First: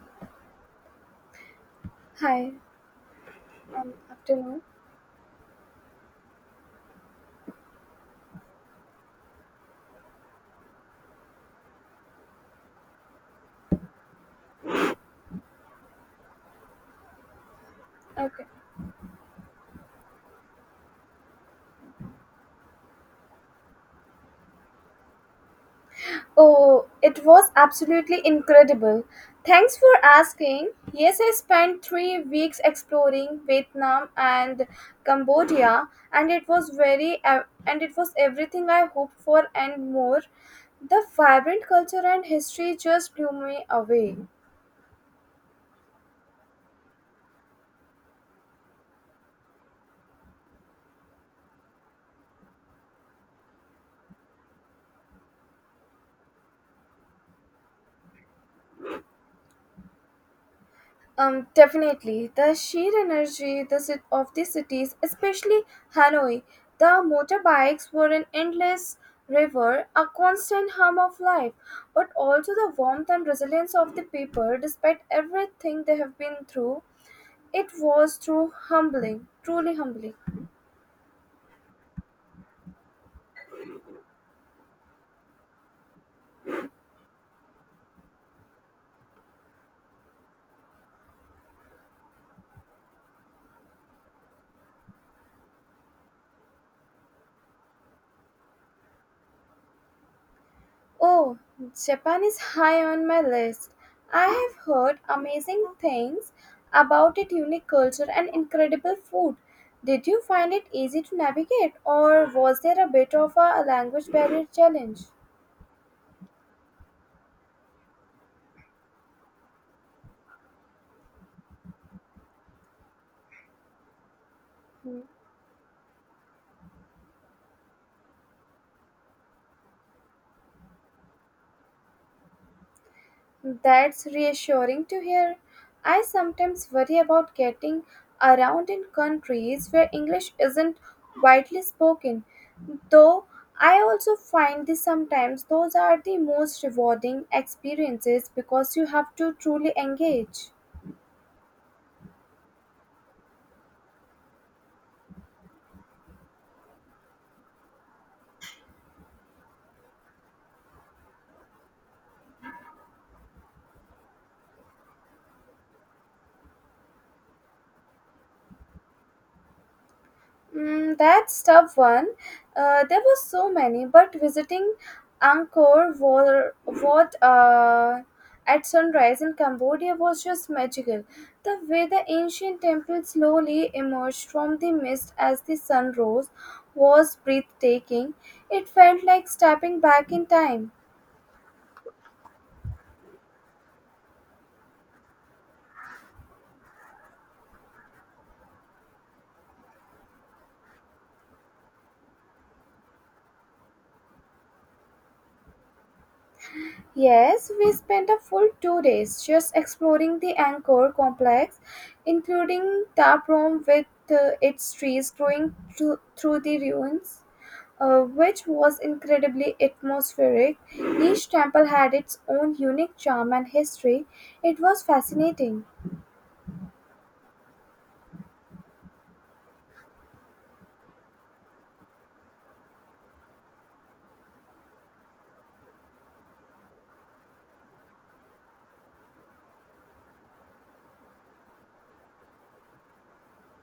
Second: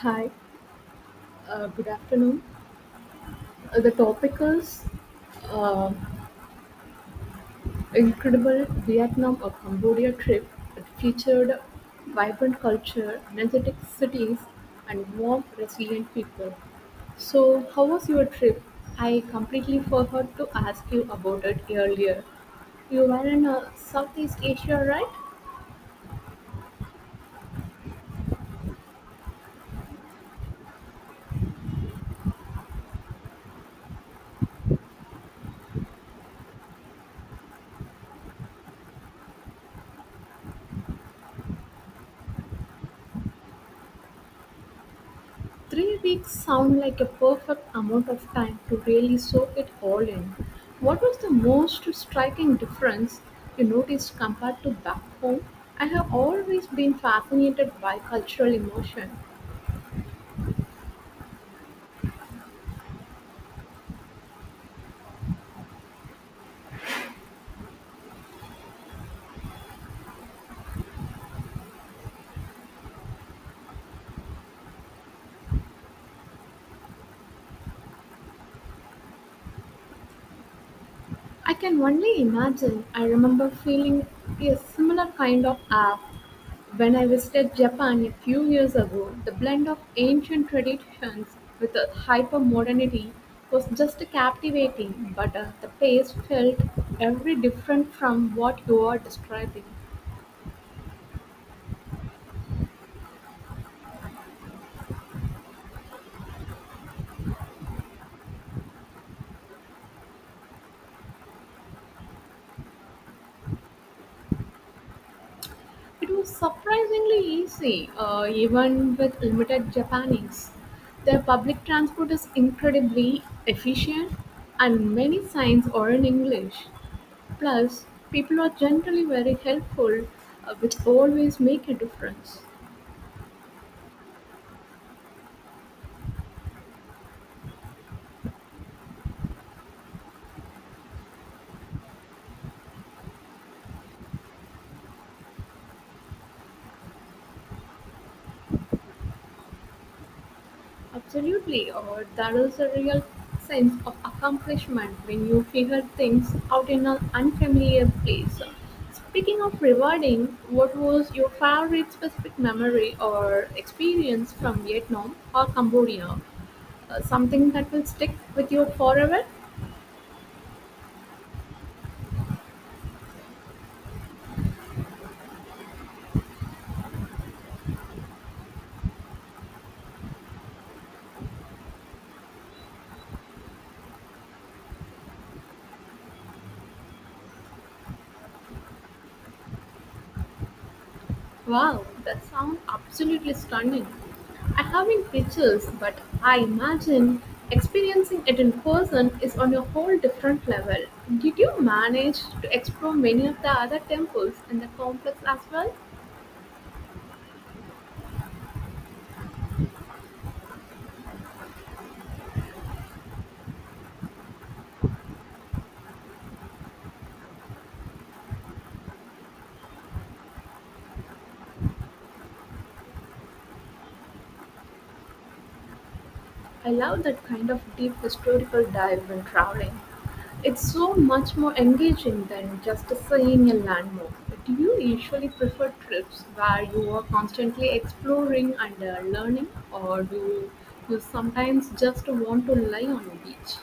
Hi, good afternoon. Hi, The topic afternoon. is uh, incredible Vietnam or Cambodia trip. It featured vibrant culture, energetic cities, and warm, resilient people. So, how was your Okay. trip? I completely forgot to ask you about it earlier. You were in Southeast Asia, right? Oh, it was absolutely incredible. Thanks for asking. Yes, I spent 3 weeks exploring Vietnam and Cambodia, and it was and it was everything I hoped for and more. The vibrant culture and history just blew me away. 3 weeks sound like a perfect amount of time to really soak it all in. What was the most striking difference you noticed compared to back home? I have always been fascinated by cultural immersion. Definitely. The sheer energy of the cities, especially Hanoi, the motorbikes were an endless river, a constant hum of life, but also the warmth and resilience of the people despite everything they have been through. It was through humbling, truly humbling. I can only imagine. I remember feeling a similar kind of awe when I visited Japan a few years ago. The blend of ancient traditions with a hyper modernity was just captivating, but the pace felt every different from what you are describing. Oh, Japan is high on my list. I have heard amazing things about its unique culture and incredible food. Did you find it easy to navigate, or was there a bit of a language barrier challenge? It was surprisingly easy, even with limited Japanese. Their public transport is incredibly efficient, and many signs are in English. Plus, people are generally very helpful, which always make a difference. That's reassuring to hear. I sometimes worry about getting around in countries where English isn't widely spoken, though I also find this sometimes those are the most rewarding experiences because you have to truly engage. Absolutely, or there is a real sense of accomplishment when you figure things out in an unfamiliar place. Speaking of rewarding, what was your favorite specific memory or experience from Vietnam or Cambodia? Something that will stick with you forever? Mm, that's tough one. There were so many, but visiting Angkor Wat, at sunrise in Cambodia was just magical. The way the ancient temple slowly emerged from the mist as the sun rose was breathtaking. It felt like stepping back in time. Wow, that sounds absolutely stunning. I haven't pictures, but I imagine experiencing it in person is on a whole different level. Did you manage to explore many of the other temples in the complex as well? Yes, we spent a full 2 days just exploring the Angkor complex, including tap room with its trees growing through the ruins, which was incredibly atmospheric. Each temple had its own unique charm and history. It was fascinating. I love that kind of deep historical dive when traveling. It's so much more engaging than just seeing a landmark. Do you usually prefer trips where you are constantly exploring and learning, or do you sometimes just want to lie on a beach?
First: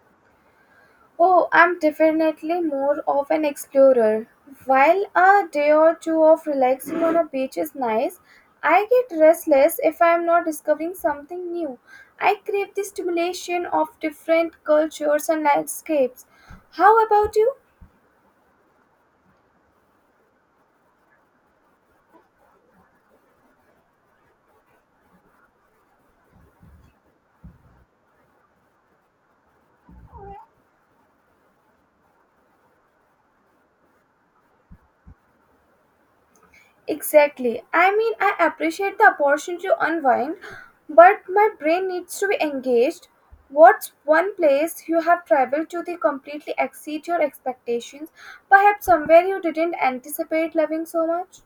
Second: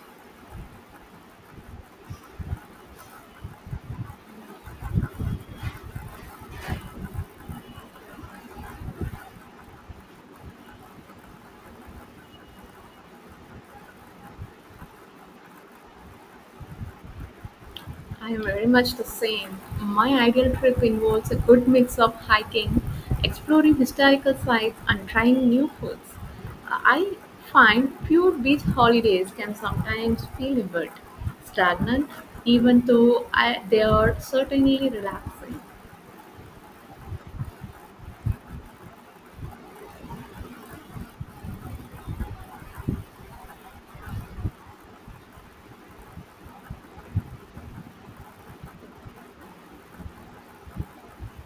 Oh, I'm definitely more of an explorer. While a day or two of relaxing on a beach is nice, I get restless if I'm not discovering something new. I crave the stimulation of different cultures and landscapes. How about you? I am very much the same. My ideal trip involves a good mix of hiking, exploring historical sites, and trying new foods. I find pure beach holidays can sometimes feel a bit stagnant, even though they are certainly relaxing. Exactly. I mean, I appreciate the opportunity to unwind, but my brain needs to be engaged. What's one place you have traveled to that completely exceed your expectations? Perhaps somewhere you didn't anticipate loving so much?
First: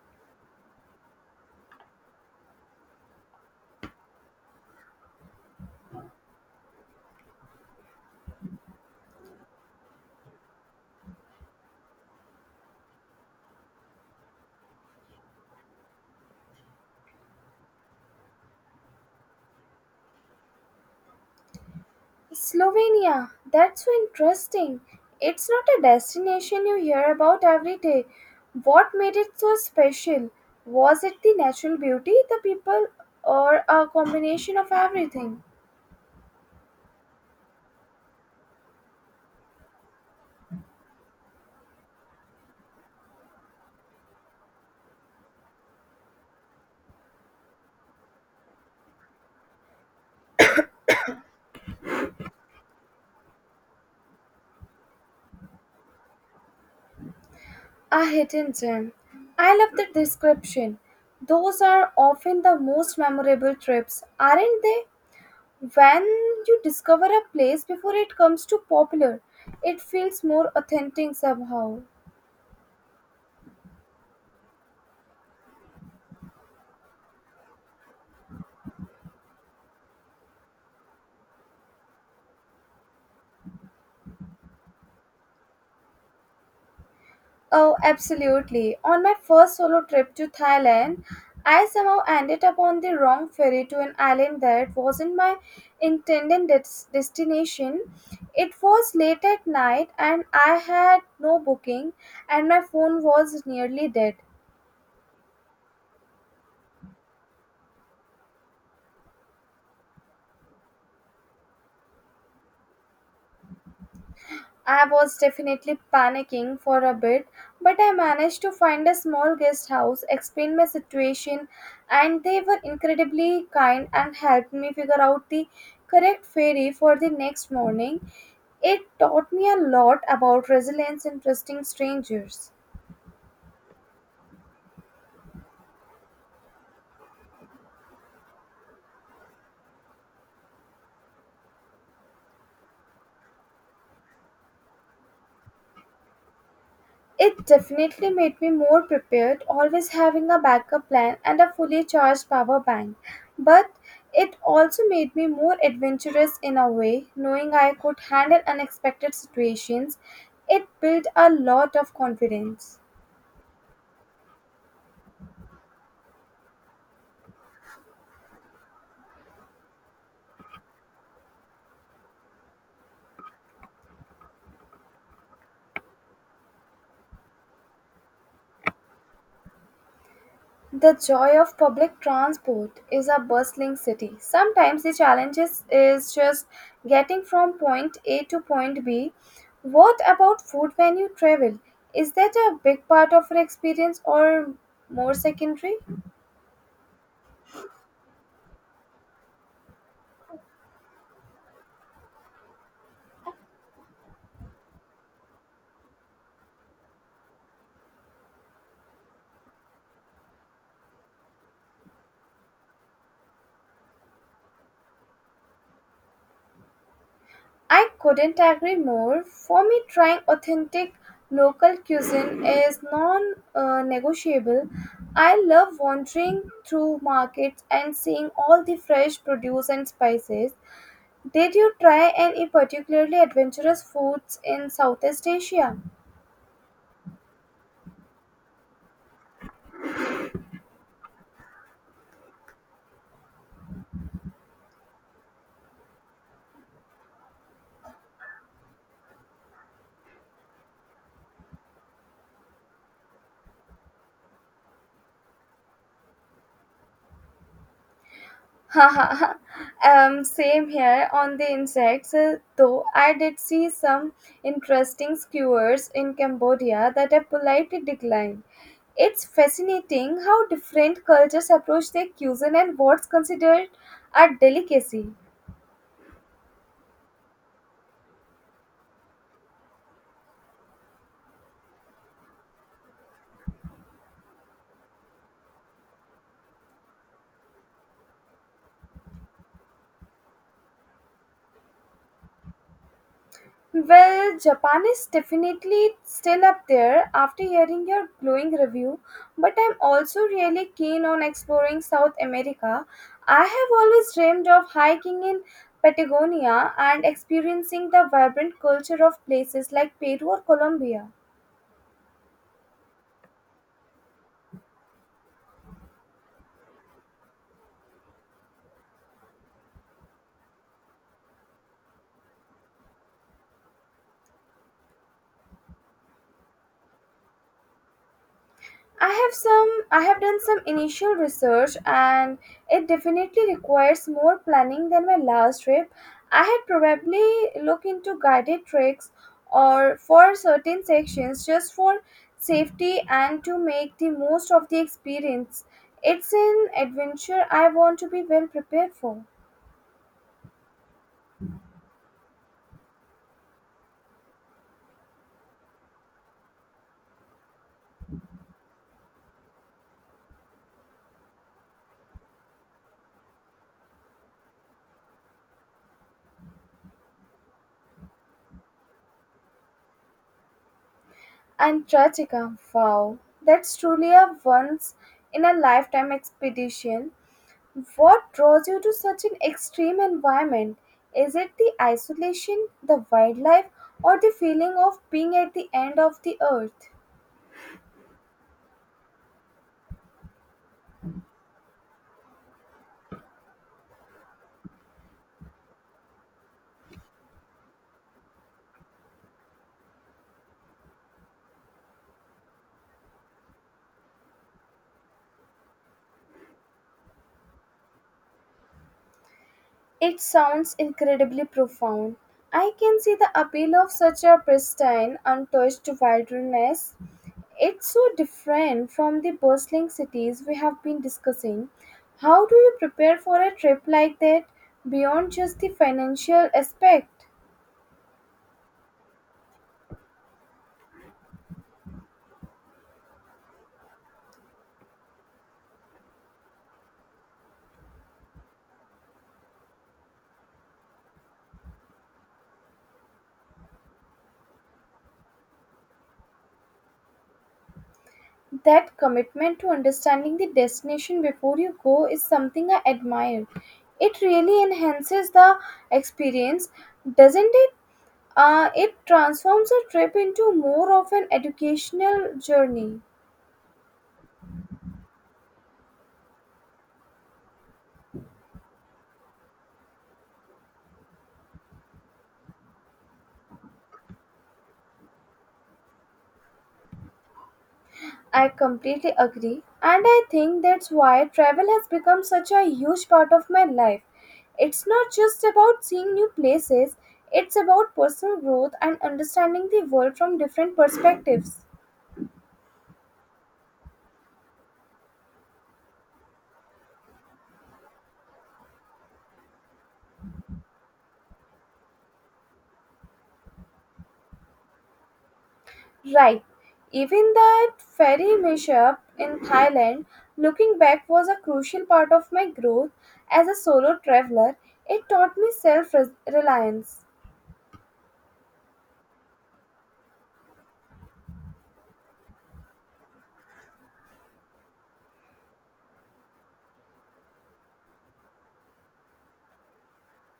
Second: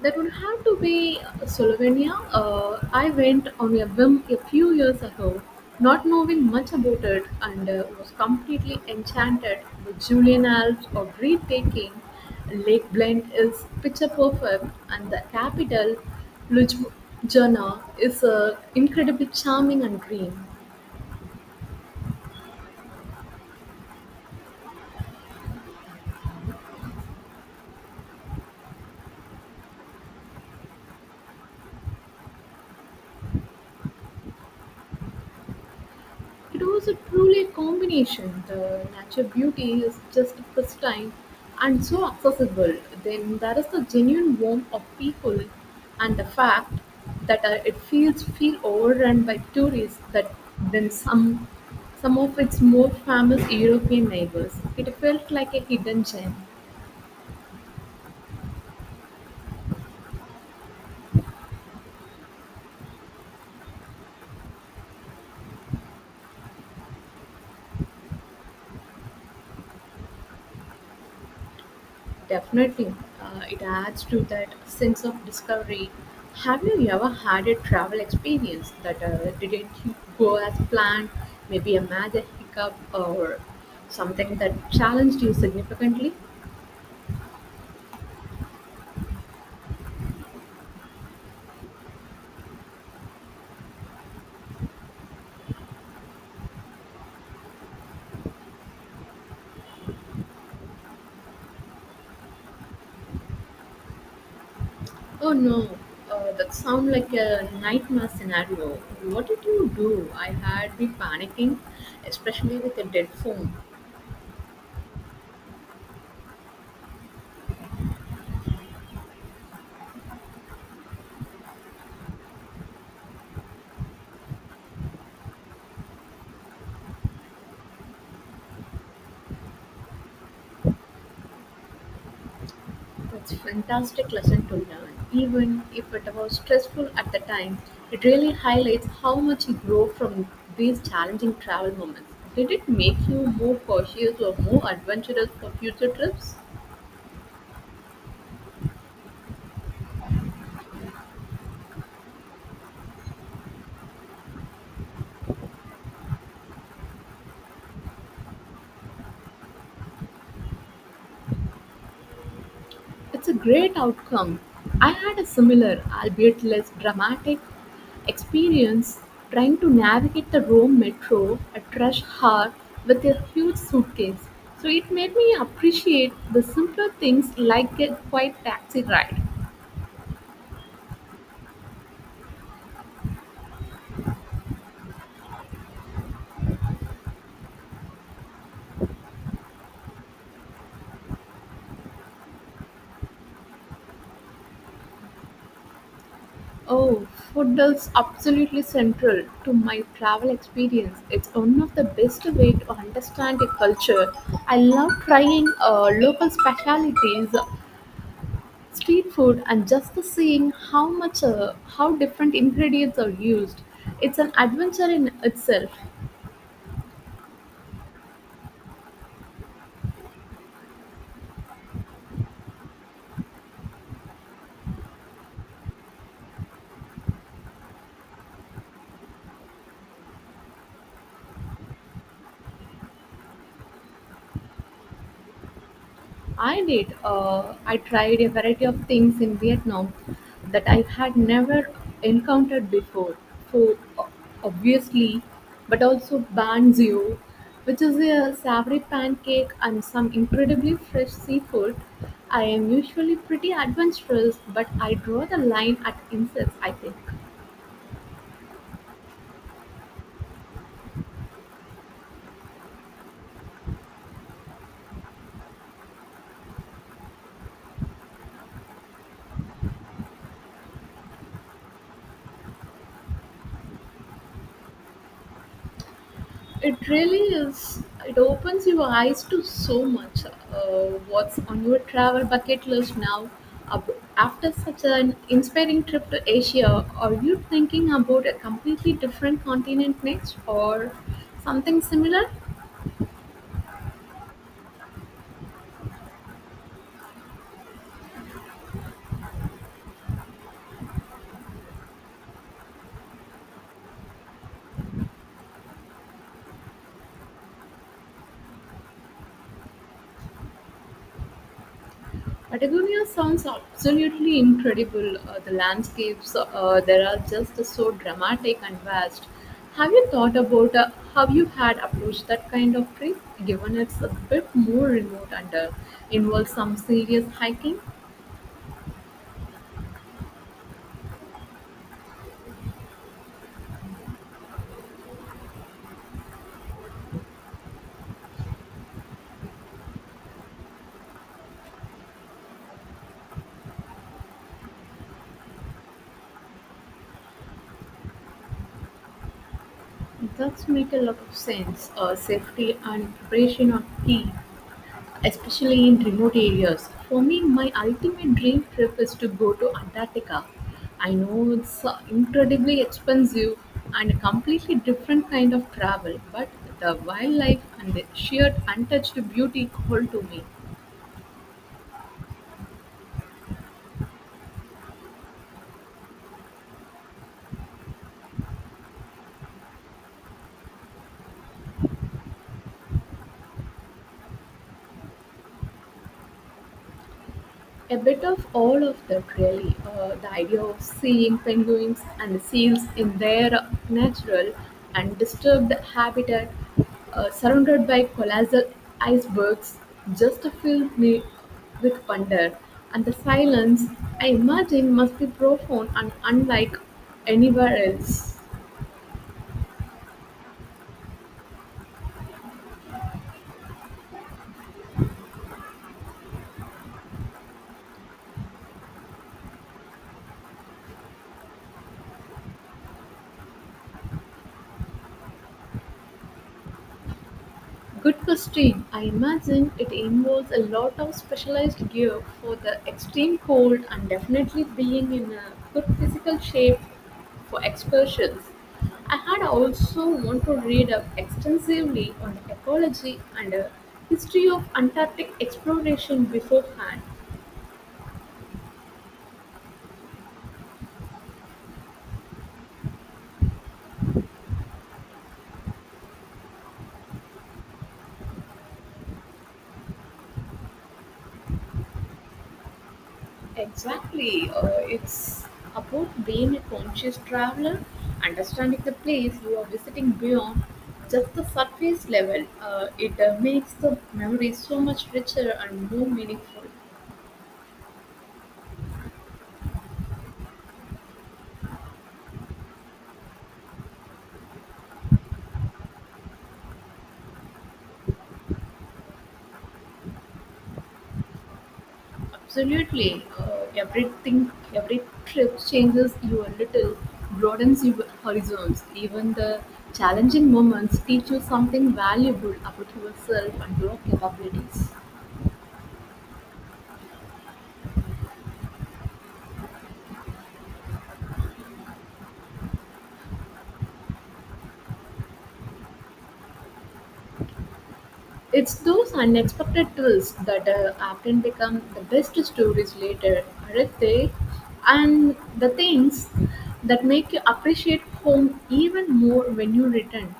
That would have to be Slovenia. I went on a whim a few years ago, not knowing much about it, and was completely enchanted. The Julian Alps are breathtaking, Lake Blend is picture perfect, and the capital, Ljubljana, is incredibly charming and green. Slovenia. That's so interesting. It's not a destination you hear about every day. What made it so special? Was it the natural beauty, the people, or a combination of everything? It was a truly combination. The natural beauty is just pristine and so accessible. Then there is the genuine warmth of people and the fact that it feel overrun by tourists that than some of its more famous European neighbors. It felt like a hidden gem. A hidden gem. I love the description. Those are often the most memorable trips, aren't they? When you discover a place before it comes too popular, it feels more authentic somehow. Definitely, it adds to that sense of discovery. Have you ever had a travel experience that didn't go as planned? Maybe a major hiccup or something that challenged you significantly? Oh, absolutely. On my first solo trip to Thailand, I somehow ended up on the wrong ferry to an island that wasn't my destination. It was late at night and I had no booking, and my phone was nearly dead. Oh no, that sounds like a nightmare scenario. What did you do? I had been panicking, especially with a dead phone. I was definitely panicking for a bit, but I managed to find a small guest house, explain my situation, and they were incredibly kind and helped me figure out the correct ferry for the next morning. It taught me a lot about resilience and trusting strangers. That's a fantastic lesson to learn. Even if it was stressful at the time, it really highlights how much you grow from these challenging travel moments. Did it make you more cautious or more adventurous for future trips? It definitely made me more prepared, always having a backup plan and a fully charged power bank. But it also made me more adventurous in a way, knowing I could handle unexpected situations. It built a lot of confidence. It's a great outcome. I had a similar, albeit less dramatic, experience trying to navigate the Rome metro at rush hour with a huge suitcase. So it made me appreciate the simpler things like a quiet taxi ride. The joy of public transport is a bustling city. Sometimes the challenge is just getting from point A to point B. What about food when you travel? Is that a big part of your experience or more secondary? Oh, food is absolutely central to my travel experience. It's one of the best way to understand a culture. I love trying local specialties, street food, and just seeing how much how different ingredients are used. It's an adventure in itself. I couldn't agree more. For me, trying authentic local cuisine is non negotiable. I love wandering through markets and seeing all the fresh produce and spices. Did you try any particularly adventurous foods in Southeast Asia? I did. I tried a variety of things in Vietnam that I had never encountered before. Food, obviously, but also banh ziu, which is a savory pancake and some incredibly fresh seafood. I am usually pretty adventurous, but I draw the line at insects, I think. Haha, same here on the insects, though I did see some interesting skewers in Cambodia that I politely declined. It's fascinating how different cultures approach their cuisine and what's considered a delicacy. It really is. It opens your eyes to so much. What's on your travel bucket list now? After such an inspiring trip to Asia, are you thinking about a completely different continent next or something similar? Well, Japan is definitely still up there after hearing your glowing review, but I'm also really keen on exploring South America. I have always dreamed of hiking in Patagonia and experiencing the vibrant culture of places like Peru or Colombia. Patagonia sounds absolutely incredible. The landscapes there are just so dramatic and vast. Have you thought about how you had approached that kind of trip, given it's a bit more remote and involves some serious hiking? I have done some initial research and it definitely requires more planning than my last trip. I had probably look into guided treks or for certain sections just for safety and to make the most of the experience. It's an adventure I want to be well prepared for. It does make a lot of sense. Safety and preparation are key, especially in remote areas. For me, my ultimate dream trip is to go to Antarctica. I know it's incredibly expensive and a completely different kind of travel, but the wildlife and the sheer untouched beauty call to me. And Trachica. Wow, that's truly a once in a lifetime expedition. What draws you to such an extreme environment? Is it the isolation, the wildlife, or the feeling of being at the end of the earth? A bit of all of that, really. The idea of seeing penguins and seals in their natural and disturbed habitat, surrounded by colossal icebergs, just filled me with wonder. And the silence, I imagine, must be profound and unlike anywhere else. It sounds incredibly profound. I can see the appeal of such a pristine, untouched wilderness. It's so different from the bustling cities we have been discussing. How do you prepare for a trip like that beyond just the financial aspect? Good question. I imagine it involves a lot of specialized gear for the extreme cold and definitely being in a good physical shape for excursions. I had also want to read up extensively on the ecology and history of Antarctic exploration beforehand. That commitment to understanding the destination before you go is something I admire. It really enhances the experience, doesn't it? It transforms a trip into more of an educational journey. Exactly. It's about being a conscious traveler, understanding the place you are visiting beyond just the surface level. It makes the memory so much richer and more meaningful. I completely agree, and I think that's why travel has become such a huge part of my life. It's not just about seeing new places, it's about personal growth and understanding the world from different perspectives. Absolutely. Everything, every trip changes you a little, broadens your horizons. Even the challenging moments teach you something valuable about yourself and your capabilities. Right. Even that ferry mishap in Thailand, looking back, was a crucial part of my growth as a solo traveler. It taught me self reliance. It's those unexpected twists that often become the best stories later, aren't they? And the things that make you appreciate home even more when you return.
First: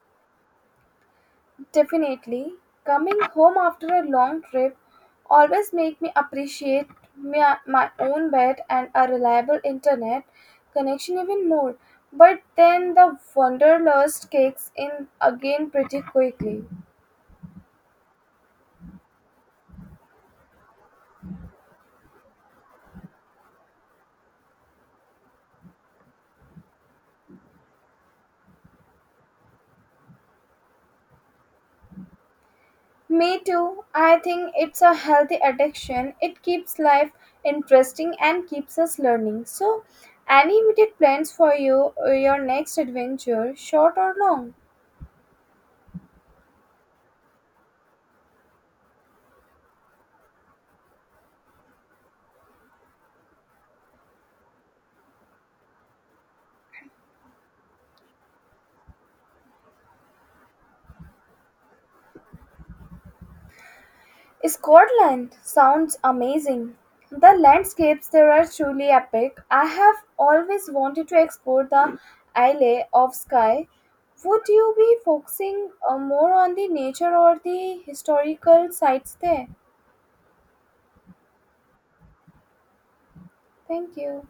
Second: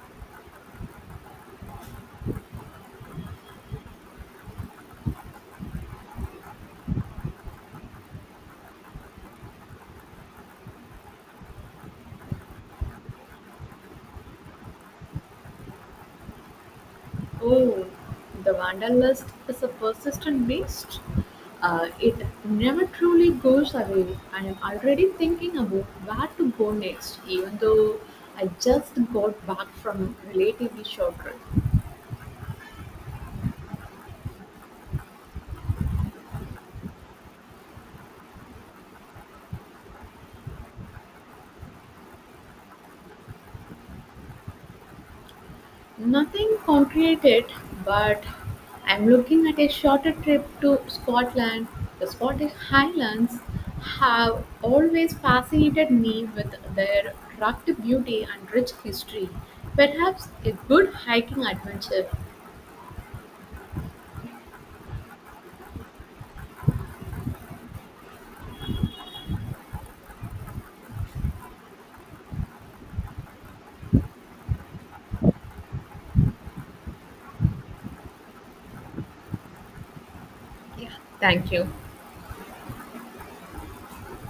Definitely, coming home after a long trip always make me appreciate my own bed and a reliable internet connection even more. But then the wanderlust kicks in again pretty quickly. Oh, the wanderlust is a persistent beast. It never truly goes away. I am already thinking about where to go next, even though I just got back from a relatively short trip. Me too. I think it's a healthy addiction. It keeps life interesting and keeps us learning. So, any immediate plans for you or your next adventure, short or long? Nothing concrete yet, but I'm looking at a shorter trip to Scotland. The Scottish Highlands have always fascinated me with their rugged beauty and rich history. Perhaps a good hiking adventure. Scotland sounds amazing. The landscapes there are truly epic. I have always wanted to explore the Isle of Skye. Would you be focusing more on the nature or the historical sites there? Yeah, thank you. Thank you.